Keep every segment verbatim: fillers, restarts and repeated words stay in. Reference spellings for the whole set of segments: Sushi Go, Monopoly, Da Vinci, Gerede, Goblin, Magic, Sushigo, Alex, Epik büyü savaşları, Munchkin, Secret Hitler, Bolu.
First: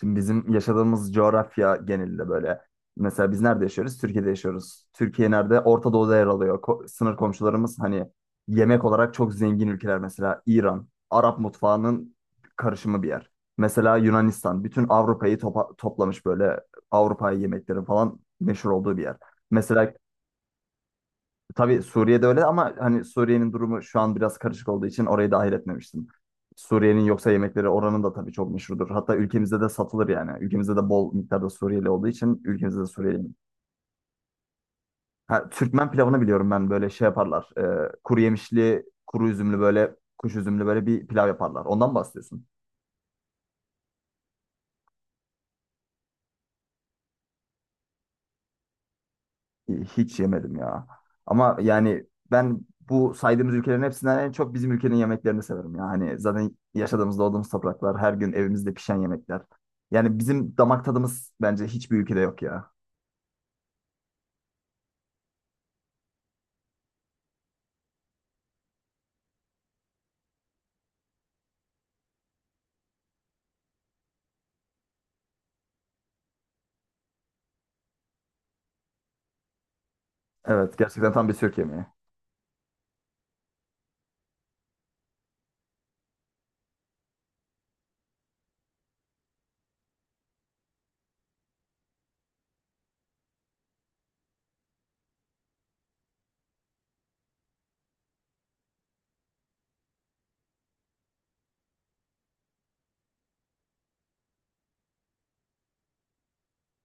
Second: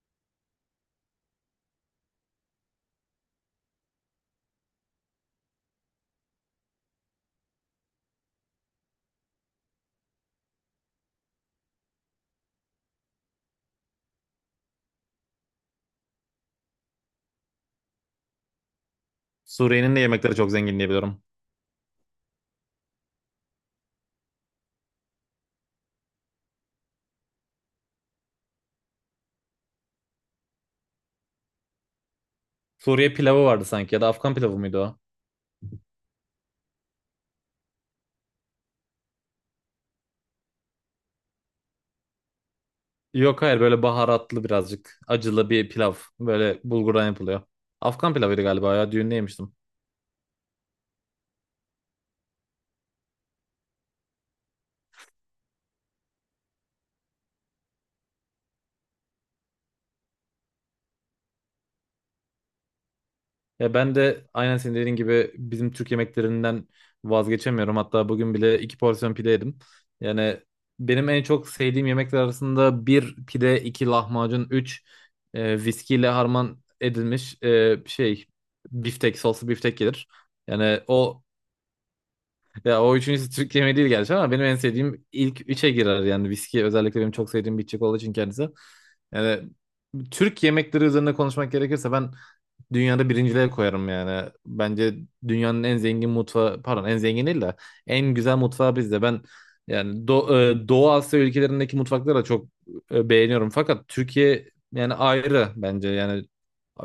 Şimdi bizim yaşadığımız coğrafya genelinde böyle. Mesela biz nerede yaşıyoruz? Türkiye'de yaşıyoruz. Türkiye nerede? Orta Doğu'da yer alıyor. Ko- sınır komşularımız hani yemek olarak çok zengin ülkeler mesela İran, Arap mutfağının karışımı bir yer. Mesela Yunanistan, bütün Avrupa'yı topa- toplamış böyle Avrupa yemeklerin falan meşhur olduğu bir yer. Mesela. Suriye'nin de yemekleri çok zengin diye biliyorum. Tabii Suriye'de öyle ama hani Suriye'nin durumu şu an biraz karışık olduğu için orayı dahil etmemiştim. Suriye'nin yoksa yemekleri oranın da tabii çok meşhurdur. Hatta ülkemizde de satılır yani. Ülkemizde de bol miktarda Suriyeli olduğu için ülkemizde de Suriye Suriyeli. pilavı vardı sanki ya da Afgan pilavı mıydı o? Ha, Türkmen pilavını biliyorum ben böyle şey yaparlar. Ee, kuru yemişli, kuru üzümlü böyle kuş üzümlü böyle bir pilav yaparlar. Ondan mı bahsediyorsun? Yok, hayır, böyle baharatlı, birazcık acılı bir pilav. Böyle bulgurdan yapılıyor. Afgan pilavıydı galiba ya, düğünde yemiştim. Hiç yemedim ya. Ama yani ben bu saydığımız ülkelerin hepsinden en çok bizim ülkenin yemeklerini severim ya. Hani zaten yaşadığımız, doğduğumuz topraklar, her gün evimizde pişen yemekler. Yani bizim damak tadımız bence hiçbir ülkede yok ya. Ya ben de aynen senin dediğin gibi bizim Türk yemeklerinden vazgeçemiyorum. Hatta bugün bile iki porsiyon pide yedim. Yani benim en çok sevdiğim yemekler arasında bir pide, iki lahmacun, üç, e, viskiyle harman edilmiş, e, şey biftek, soslu biftek gelir. Evet, Yani gerçekten o tam bir Türk yemeği. Ya o üçüncüsü Türk yemeği değil gerçi ama benim en sevdiğim ilk üçe girer yani. Viski özellikle benim çok sevdiğim bir içecek olduğu için kendisi. Yani Türk yemekleri üzerine konuşmak gerekirse ben dünyada birinciliğe koyarım yani. Bence dünyanın en zengin mutfağı, pardon, en zengin değil de en güzel mutfağı bizde. Ben yani Do e, Doğu Asya ülkelerindeki mutfakları da çok e, beğeniyorum. Fakat Türkiye yani ayrı bence. Yani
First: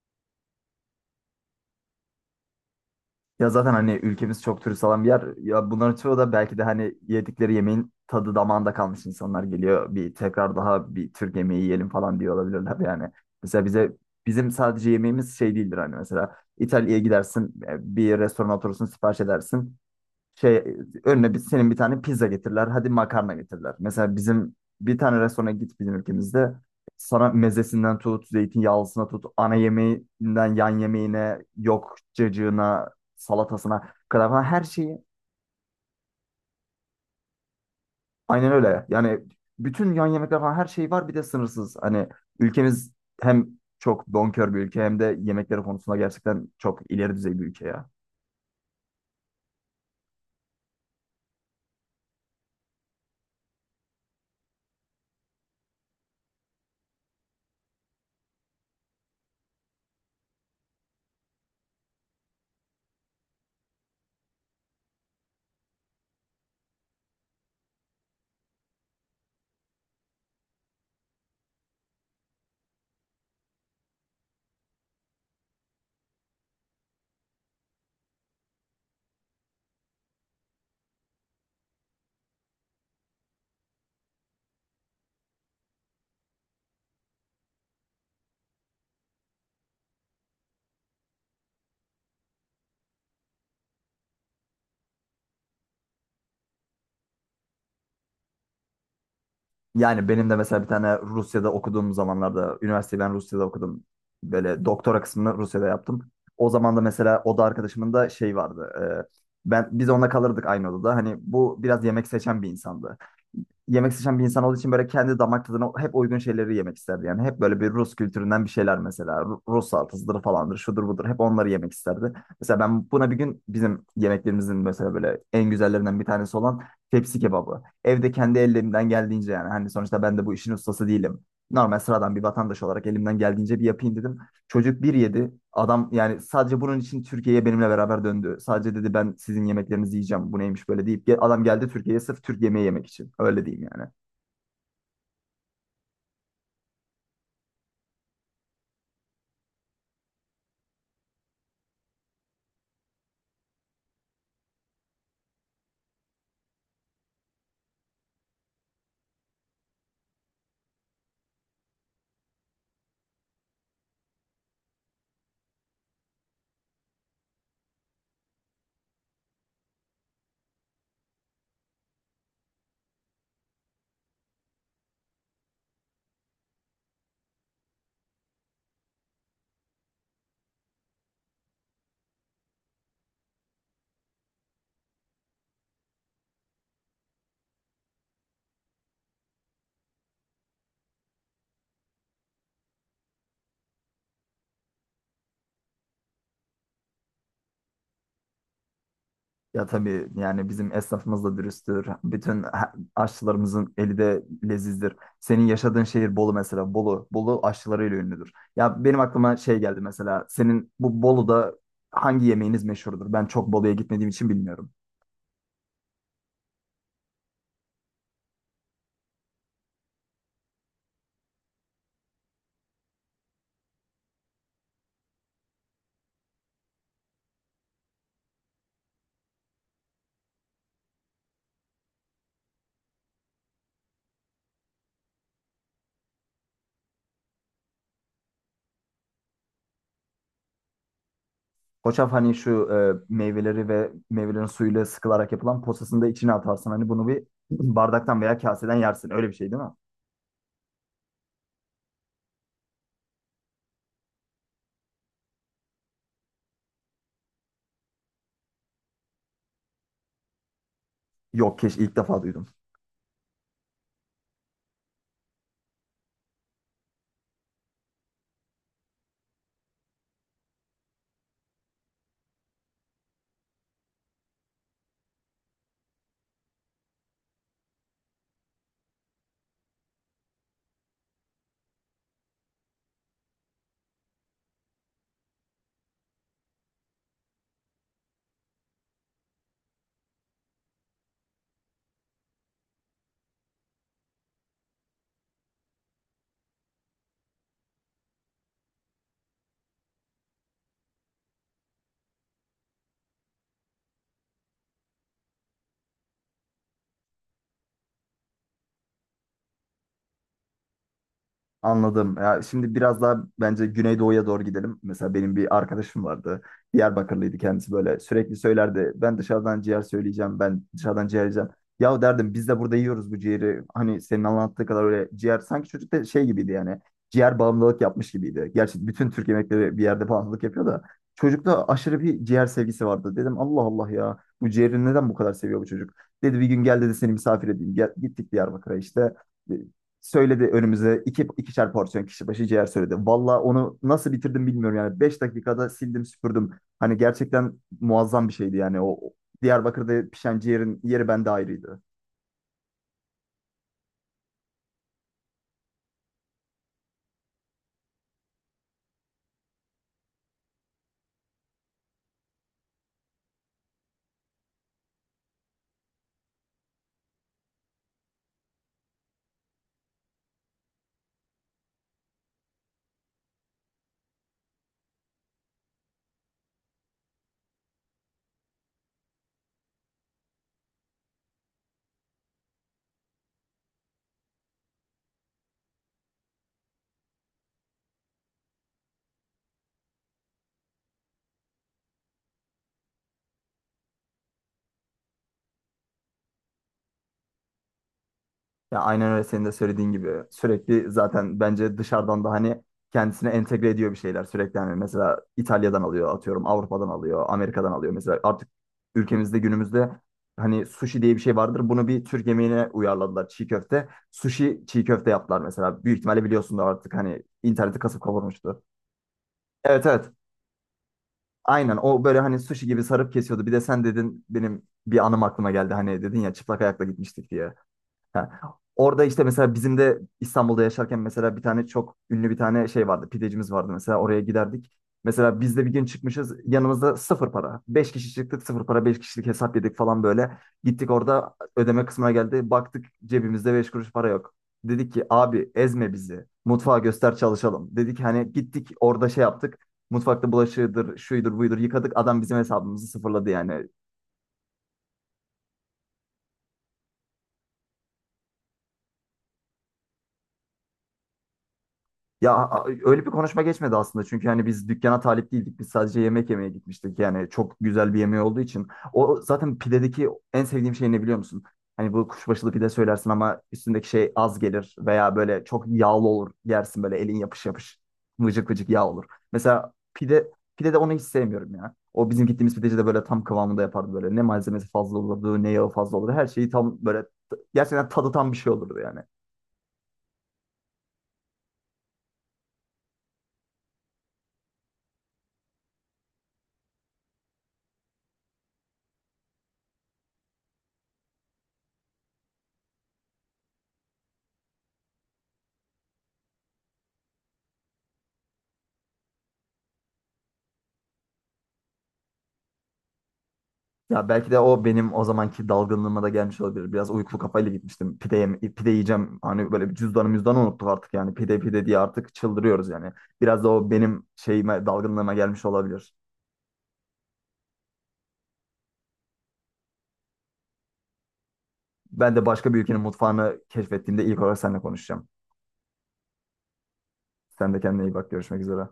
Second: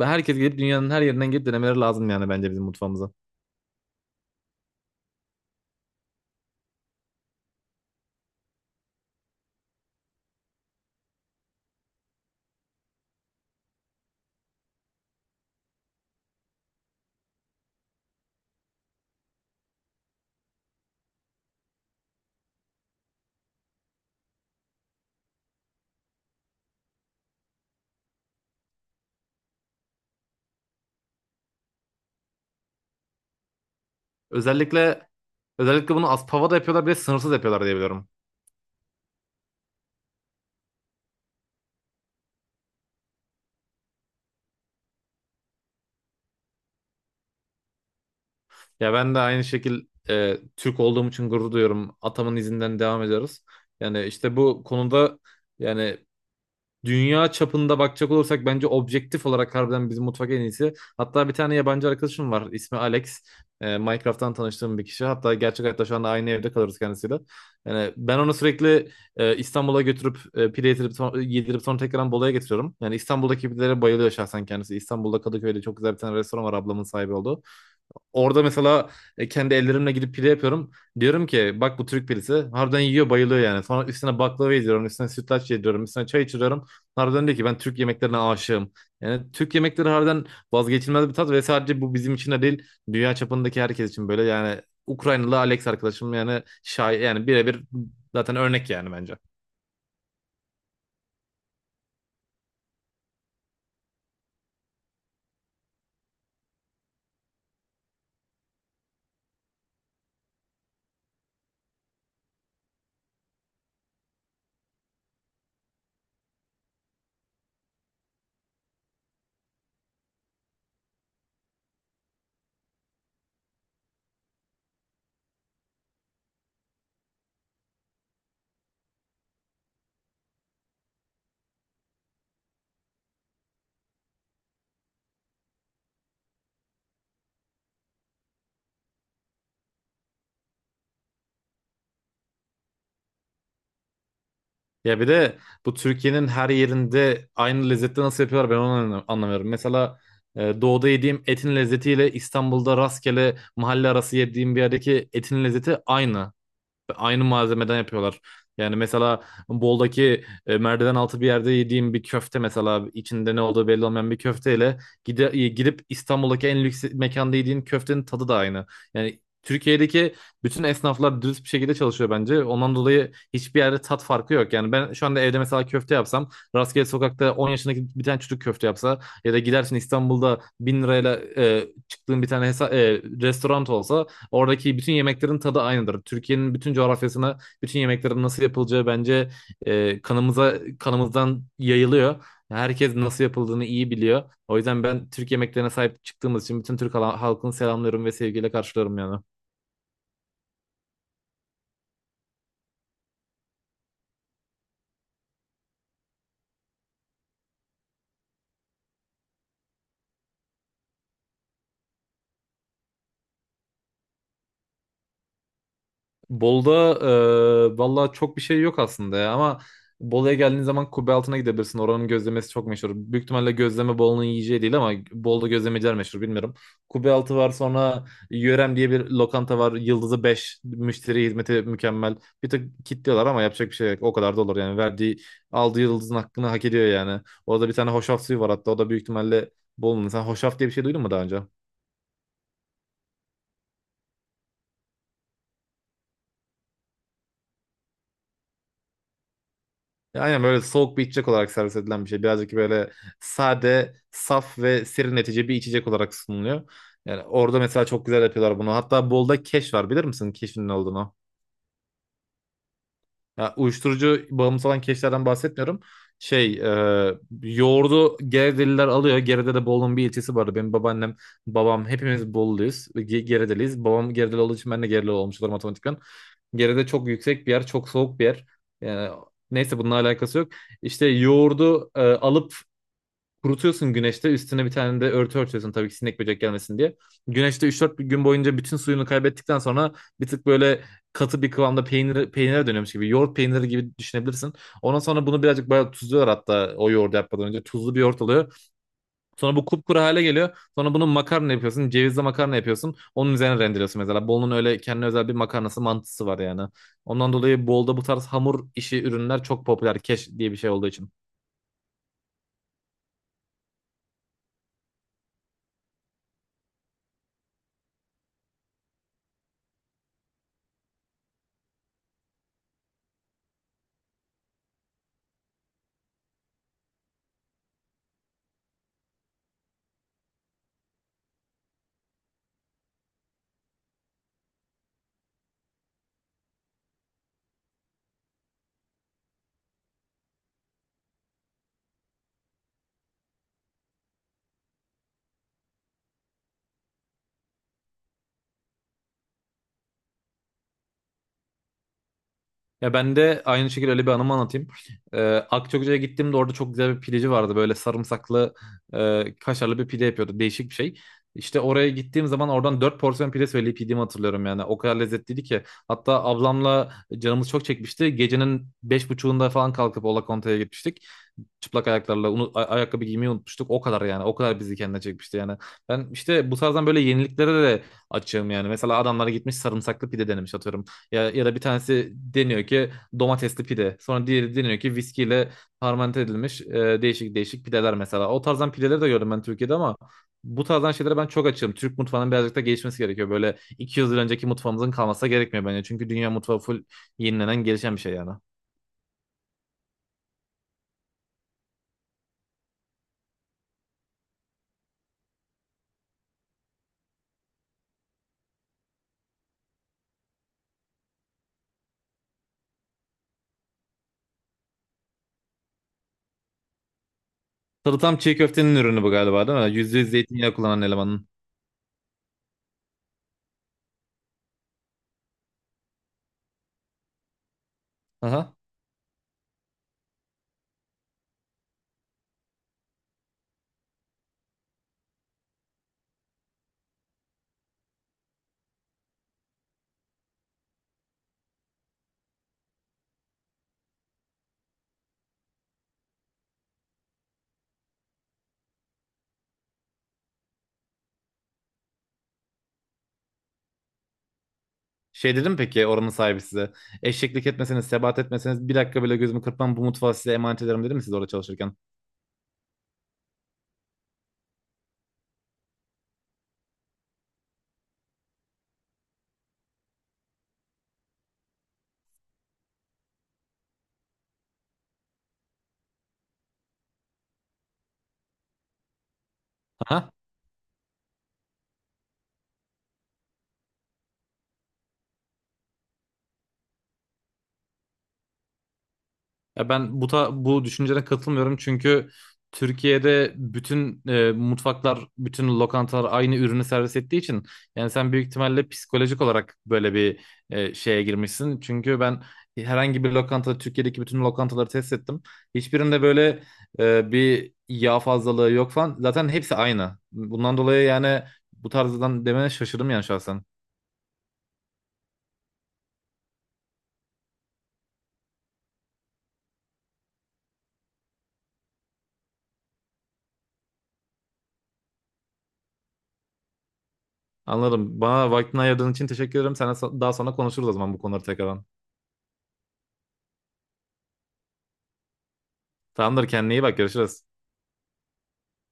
herkes gelip, dünyanın her yerinden gelip denemeleri lazım yani bence bizim mutfağımıza. Ya zaten hani ülkemiz çok turist alan bir yer. Ya bunların çoğu da belki de hani yedikleri yemeğin tadı damağında kalmış insanlar geliyor. Bir tekrar daha bir Türk yemeği yiyelim falan diyor olabilirler yani. Mesela bize bizim sadece yemeğimiz şey değildir hani mesela İtalya'ya gidersin e, bir restorana oturursun sipariş edersin şey önüne bir, senin bir tane pizza getirirler. Hadi makarna getirirler. Mesela bizim bir tane restorana git bizim ülkemizde sana mezesinden tut, zeytinyağlısına tut, ana yemeğinden yan yemeğine, yok cacığına, salatasına kadar falan her şeyi. Özellikle özellikle bunu Aspava'da yapıyorlar, bir de sınırsız yapıyorlar diye biliyorum. Aynen öyle. Yani bütün yan yemekler falan her şey var bir de sınırsız. Hani ülkemiz hem çok bonkör bir ülke hem de yemekleri konusunda gerçekten çok ileri düzey bir ülke ya. Ya ben de aynı şekil e, Türk olduğum için gurur duyuyorum. Atamın izinden devam ediyoruz. Yani işte bu konuda, yani, dünya çapında bakacak olursak bence objektif olarak harbiden bizim mutfak en iyisi. Hatta bir tane yabancı arkadaşım var. İsmi Alex. Ee, Minecraft'tan tanıştığım bir kişi. Hatta gerçek hayatta şu anda aynı evde kalırız kendisiyle. Yani ben onu sürekli e, İstanbul'a götürüp e, pide yedirip, son- yedirip sonra tekrar Bolu'ya getiriyorum. Yani İstanbul'daki pidelere bayılıyor şahsen kendisi. İstanbul'da Kadıköy'de çok güzel bir tane restoran var, ablamın sahibi olduğu. Orada mesela e, kendi ellerimle gidip pide yapıyorum. Diyorum ki bak, bu Türk pidesi. Harbiden yiyor, bayılıyor yani. Sonra üstüne baklava yediriyorum. Üstüne sütlaç yediriyorum. Üstüne çay içiriyorum. Harbiden diyor ki ben Türk yemeklerine aşığım. Yani Türk yemekleri harbiden vazgeçilmez bir tat ve sadece bu bizim için de değil. Dünya çapındaki herkes için böyle. Yani Ukraynalı Alex arkadaşım yani şay yani birebir zaten örnek yani bence. Yani benim de mesela bir tane Rusya'da okuduğum zamanlarda, üniversiteyi ben Rusya'da okudum. Böyle doktora kısmını Rusya'da yaptım. O zaman da mesela oda arkadaşımın da şey vardı. E, ben Biz onunla kalırdık aynı odada. Hani bu biraz yemek seçen bir insandı yemek seçen bir insan olduğu için böyle kendi damak tadına hep uygun şeyleri yemek isterdi. Yani hep böyle bir Rus kültüründen bir şeyler mesela. Ru- Rus salatasıdır falandır, şudur budur. Hep onları yemek isterdi. Mesela ben buna bir gün bizim yemeklerimizin mesela böyle en güzellerinden bir tanesi olan tepsi kebabı. Evde kendi ellerimden geldiğince yani hani sonuçta ben de bu işin ustası değilim. Normal sıradan bir vatandaş olarak elimden geldiğince bir yapayım dedim. Çocuk bir yedi. Adam yani sadece bunun için Türkiye'ye benimle beraber döndü. Sadece dedi ben sizin yemeklerinizi yiyeceğim. Bu neymiş böyle deyip ge- adam geldi Türkiye'ye sırf Türk yemeği yemek için. Öyle diyeyim yani. Ya bir de bu Türkiye'nin her yerinde aynı lezzette nasıl yapıyorlar, ben onu anlam- anlamıyorum. Mesela e, doğuda yediğim etin lezzetiyle İstanbul'da rastgele mahalle arası yediğim bir yerdeki etin lezzeti aynı. Aynı malzemeden yapıyorlar. Yani mesela Bol'daki e, merdiven altı bir yerde yediğim bir köfte, mesela içinde ne olduğu belli olmayan bir köfteyle gide, e, gidip İstanbul'daki en lüks mekanda yediğin köftenin tadı da aynı. Yani Türkiye'deki bütün esnaflar dürüst bir şekilde çalışıyor bence. Ondan dolayı hiçbir yerde tat farkı yok. Yani ben şu anda evde mesela köfte yapsam, rastgele sokakta on yaşındaki bir tane çocuk köfte yapsa ya da gidersin İstanbul'da bin lirayla e, çıktığın bir tane hesa- e, restoran olsa, oradaki bütün yemeklerin tadı aynıdır. Türkiye'nin bütün coğrafyasına bütün yemeklerin nasıl yapılacağı bence e, kanımıza, kanımızdan yayılıyor. Herkes nasıl yapıldığını iyi biliyor. O yüzden ben Türk yemeklerine sahip çıktığımız için bütün Türk hala- halkını selamlıyorum ve sevgiyle karşılıyorum yani. Ya tabii yani bizim esnafımız da dürüsttür. Bütün ha- aşçılarımızın eli de lezizdir. Senin yaşadığın şehir Bolu mesela. Bolu, Bolu aşçılarıyla ünlüdür. Ya benim aklıma şey geldi mesela. Senin bu Bolu'da hangi yemeğiniz meşhurdur? Ben çok Bolu'ya gitmediğim için bilmiyorum. Bol'da e, valla çok bir şey yok aslında ya, ama Bolu'ya geldiğin zaman Kubbe Altı'na gidebilirsin. Oranın gözlemesi çok meşhur. Büyük ihtimalle gözleme Bolu'nun yiyeceği değil ama Bolu'da gözlemeciler meşhur, bilmiyorum. Kubbe Altı var, sonra Yörem diye bir lokanta var. Yıldızı beş, müşteri hizmeti mükemmel. Bir tık kitliyorlar ama yapacak bir şey yok. O kadar da olur yani. Verdiği, aldığı yıldızın hakkını hak ediyor yani. Orada bir tane hoşaf suyu var, hatta o da büyük ihtimalle Bolu'nun. Sen hoşaf diye bir şey duydun mu daha önce? Koçaf hani şu e, meyveleri ve meyvelerin suyuyla sıkılarak yapılan posasını da içine atarsın. Hani bunu bir bardaktan veya kaseden yersin. Öyle bir şey değil mi? Aynen, böyle soğuk bir içecek olarak servis edilen bir şey. Birazcık böyle sade, saf ve serinletici bir içecek olarak sunuluyor. Yani orada mesela çok güzel yapıyorlar bunu. Hatta Bolda keş var, bilir misin keşin ne olduğunu? Yok, keş ilk defa duydum. Ya, uyuşturucu bağımlısı olan keşlerden bahsetmiyorum. Şey, e, Yoğurdu Geredeliler alıyor. Gerede'de Bolu'nun bir ilçesi vardı. Benim babaannem, babam hepimiz Bolulu'yuz. Ge- Geredeliyiz. Babam Geredeli olduğu için ben de Geredeli olmuş olurum otomatikman. Gerede çok yüksek bir yer, çok soğuk bir yer. Yani, neyse, bununla alakası yok. İşte yoğurdu e, alıp kurutuyorsun güneşte, üstüne bir tane de örtü örtüyorsun tabii ki, sinek böcek gelmesin diye. Güneşte üç dört gün boyunca bütün suyunu kaybettikten sonra bir tık böyle katı bir kıvamda peynir, peynire dönüyormuş gibi. Yoğurt peyniri gibi düşünebilirsin. Ondan sonra bunu birazcık bayağı tuzluyorlar, hatta o yoğurdu yapmadan önce. Tuzlu bir yoğurt oluyor. Sonra bu kupkuru hale geliyor. Sonra bunu makarna yapıyorsun. Cevizli makarna yapıyorsun. Onun üzerine rendeliyorsun mesela. Bolu'nun öyle kendine özel bir makarnası, mantısı var yani. Ondan dolayı Bolu'da bu tarz hamur işi ürünler çok popüler, keş diye bir şey olduğu için. Anladım. Ya şimdi biraz daha bence Güneydoğu'ya doğru gidelim. Mesela benim bir arkadaşım vardı. Diyarbakırlıydı kendisi böyle. Sürekli söylerdi. Ben dışarıdan ciğer söyleyeceğim. Ben dışarıdan ciğer yiyeceğim. Ya derdim biz de burada yiyoruz bu ciğeri. Hani senin anlattığı kadar öyle ciğer. Sanki çocuk da şey gibiydi yani. Ciğer bağımlılık yapmış gibiydi. Gerçi bütün Türk yemekleri bir yerde bağımlılık yapıyor da. Çocukta aşırı bir ciğer sevgisi vardı. Dedim Allah Allah ya. Bu ciğeri neden bu kadar seviyor bu çocuk? Dedi bir gün gel dedi seni misafir edeyim. Gel, gittik Diyarbakır'a işte söyledi önümüze iki, ikişer porsiyon kişi başı ciğer söyledi. Valla onu nasıl bitirdim bilmiyorum yani. Beş dakikada sildim süpürdüm. Hani gerçekten muazzam bir şeydi yani. O Diyarbakır'da pişen ciğerin yeri bende ayrıydı. Ya ben de aynı şekilde öyle bir anımı anlatayım. Ee, Akçakoca'ya gittiğimde orada çok güzel bir pideci vardı. Böyle sarımsaklı, e, kaşarlı bir pide yapıyordu. Değişik bir şey. İşte oraya gittiğim zaman oradan dört porsiyon pide söyleyip yediğimi hatırlıyorum yani. O kadar lezzetliydi ki. Hatta ablamla canımız çok çekmişti. Gecenin beş otuzunda falan kalkıp Ola Conta'ya gitmiştik, çıplak ayaklarla, unu- a- ayakkabı giymeyi unutmuştuk. O kadar yani. O kadar bizi kendine çekmişti yani. Ben işte bu tarzdan böyle yeniliklere de açığım yani. Mesela adamlara gitmiş sarımsaklı pide denemiş atıyorum. Ya, ya da bir tanesi deniyor ki domatesli pide. Sonra diğeri deniyor ki viskiyle fermente edilmiş, e, değişik değişik pideler mesela. O tarzdan pideleri de gördüm ben Türkiye'de ama bu tarzdan şeylere ben çok açığım. Türk mutfağının birazcık da gelişmesi gerekiyor. Böyle iki yüz yıl önceki mutfağımızın kalması gerekmiyor bence. Çünkü dünya mutfağı full yenilenen, gelişen bir şey yani. Ya aynen öyle senin de söylediğin gibi sürekli zaten bence dışarıdan da hani kendisine entegre ediyor bir şeyler sürekli hani mesela İtalya'dan alıyor atıyorum Avrupa'dan alıyor Amerika'dan alıyor mesela artık ülkemizde günümüzde hani sushi diye bir şey vardır bunu bir Türk yemeğine uyarladılar çiğ köfte sushi çiğ köfte yaptılar mesela büyük ihtimalle biliyorsun da artık hani interneti kasıp Salatam çiğ kavurmuştu. köftenin ürünü bu galiba, değil mi? Evet, Yüzde evet, yüz zeytinyağı kullanan elemanın. aynen o böyle hani sushi gibi sarıp kesiyordu bir de sen dedin benim bir anım aklıma geldi hani dedin ya çıplak ayakla gitmiştik diye. Ha. Aha. Orada işte mesela bizim de İstanbul'da yaşarken mesela bir tane çok ünlü bir tane şey vardı. Pidecimiz vardı mesela oraya giderdik. Mesela biz de bir gün çıkmışız yanımızda sıfır para. Beş kişi çıktık sıfır para beş kişilik hesap yedik falan böyle. Gittik orada ödeme kısmına geldi. Baktık cebimizde beş kuruş para yok. Dedik ki abi ezme bizi. Mutfağa göster çalışalım. Dedik hani gittik orada şey yaptık. Mutfakta bulaşığıdır, şuydur, buydur yıkadık. Adam bizim hesabımızı sıfırladı yani. Şey dedim, peki oranın sahibi size, eşeklik etmeseniz, sebat etmeseniz bir dakika bile gözümü kırpmam, bu mutfağı size emanet ederim dedim mi siz orada çalışırken? Ya a- öyle bir konuşma geçmedi aslında çünkü hani biz dükkana talip değildik. Biz sadece yemek yemeye gitmiştik. Yani çok güzel bir yemeği olduğu için. O zaten pidedeki en sevdiğim şey ne biliyor musun? Hani bu kuşbaşılı pide söylersin ama üstündeki şey az gelir veya böyle çok yağlı olur. Yersin böyle elin yapış yapış. Vıcık vıcık yağ olur. Mesela Aha. pide pide de onu hiç sevmiyorum ya. O bizim gittiğimiz pideci de böyle tam kıvamında yapardı böyle. Ne malzemesi fazla olurdu, ne yağı fazla olurdu. Her şeyi tam böyle gerçekten tadı tam bir şey olurdu yani. Ya ben bu ta- bu düşüncene katılmıyorum çünkü Türkiye'de bütün e, mutfaklar, bütün lokantalar aynı ürünü servis ettiği için, yani sen büyük ihtimalle psikolojik olarak böyle bir e, şeye girmişsin. Çünkü ben herhangi bir lokanta, Türkiye'deki bütün lokantaları test ettim. Hiçbirinde böyle e, bir yağ fazlalığı yok falan. Zaten hepsi aynı. Bundan dolayı yani bu tarzdan demene şaşırdım yani şahsen. Ya belki de o benim o zamanki dalgınlığıma da gelmiş olabilir. Biraz uykulu kafayla gitmiştim. Pide, yem- pide yiyeceğim. Hani böyle bir cüzdanı müzdanı unuttuk artık yani. Pide pide diye artık çıldırıyoruz yani. Biraz da o benim şeyime, dalgınlığıma gelmiş olabilir. Anladım. Bana vaktini ayırdığın için teşekkür ederim. Sana daha sonra konuşuruz o zaman bu konuları tekrardan. Ben de başka bir ülkenin mutfağını keşfettiğimde ilk olarak seninle konuşacağım. Tamamdır, kendine iyi bak, görüşürüz. Sen de kendine iyi bak. Görüşmek üzere.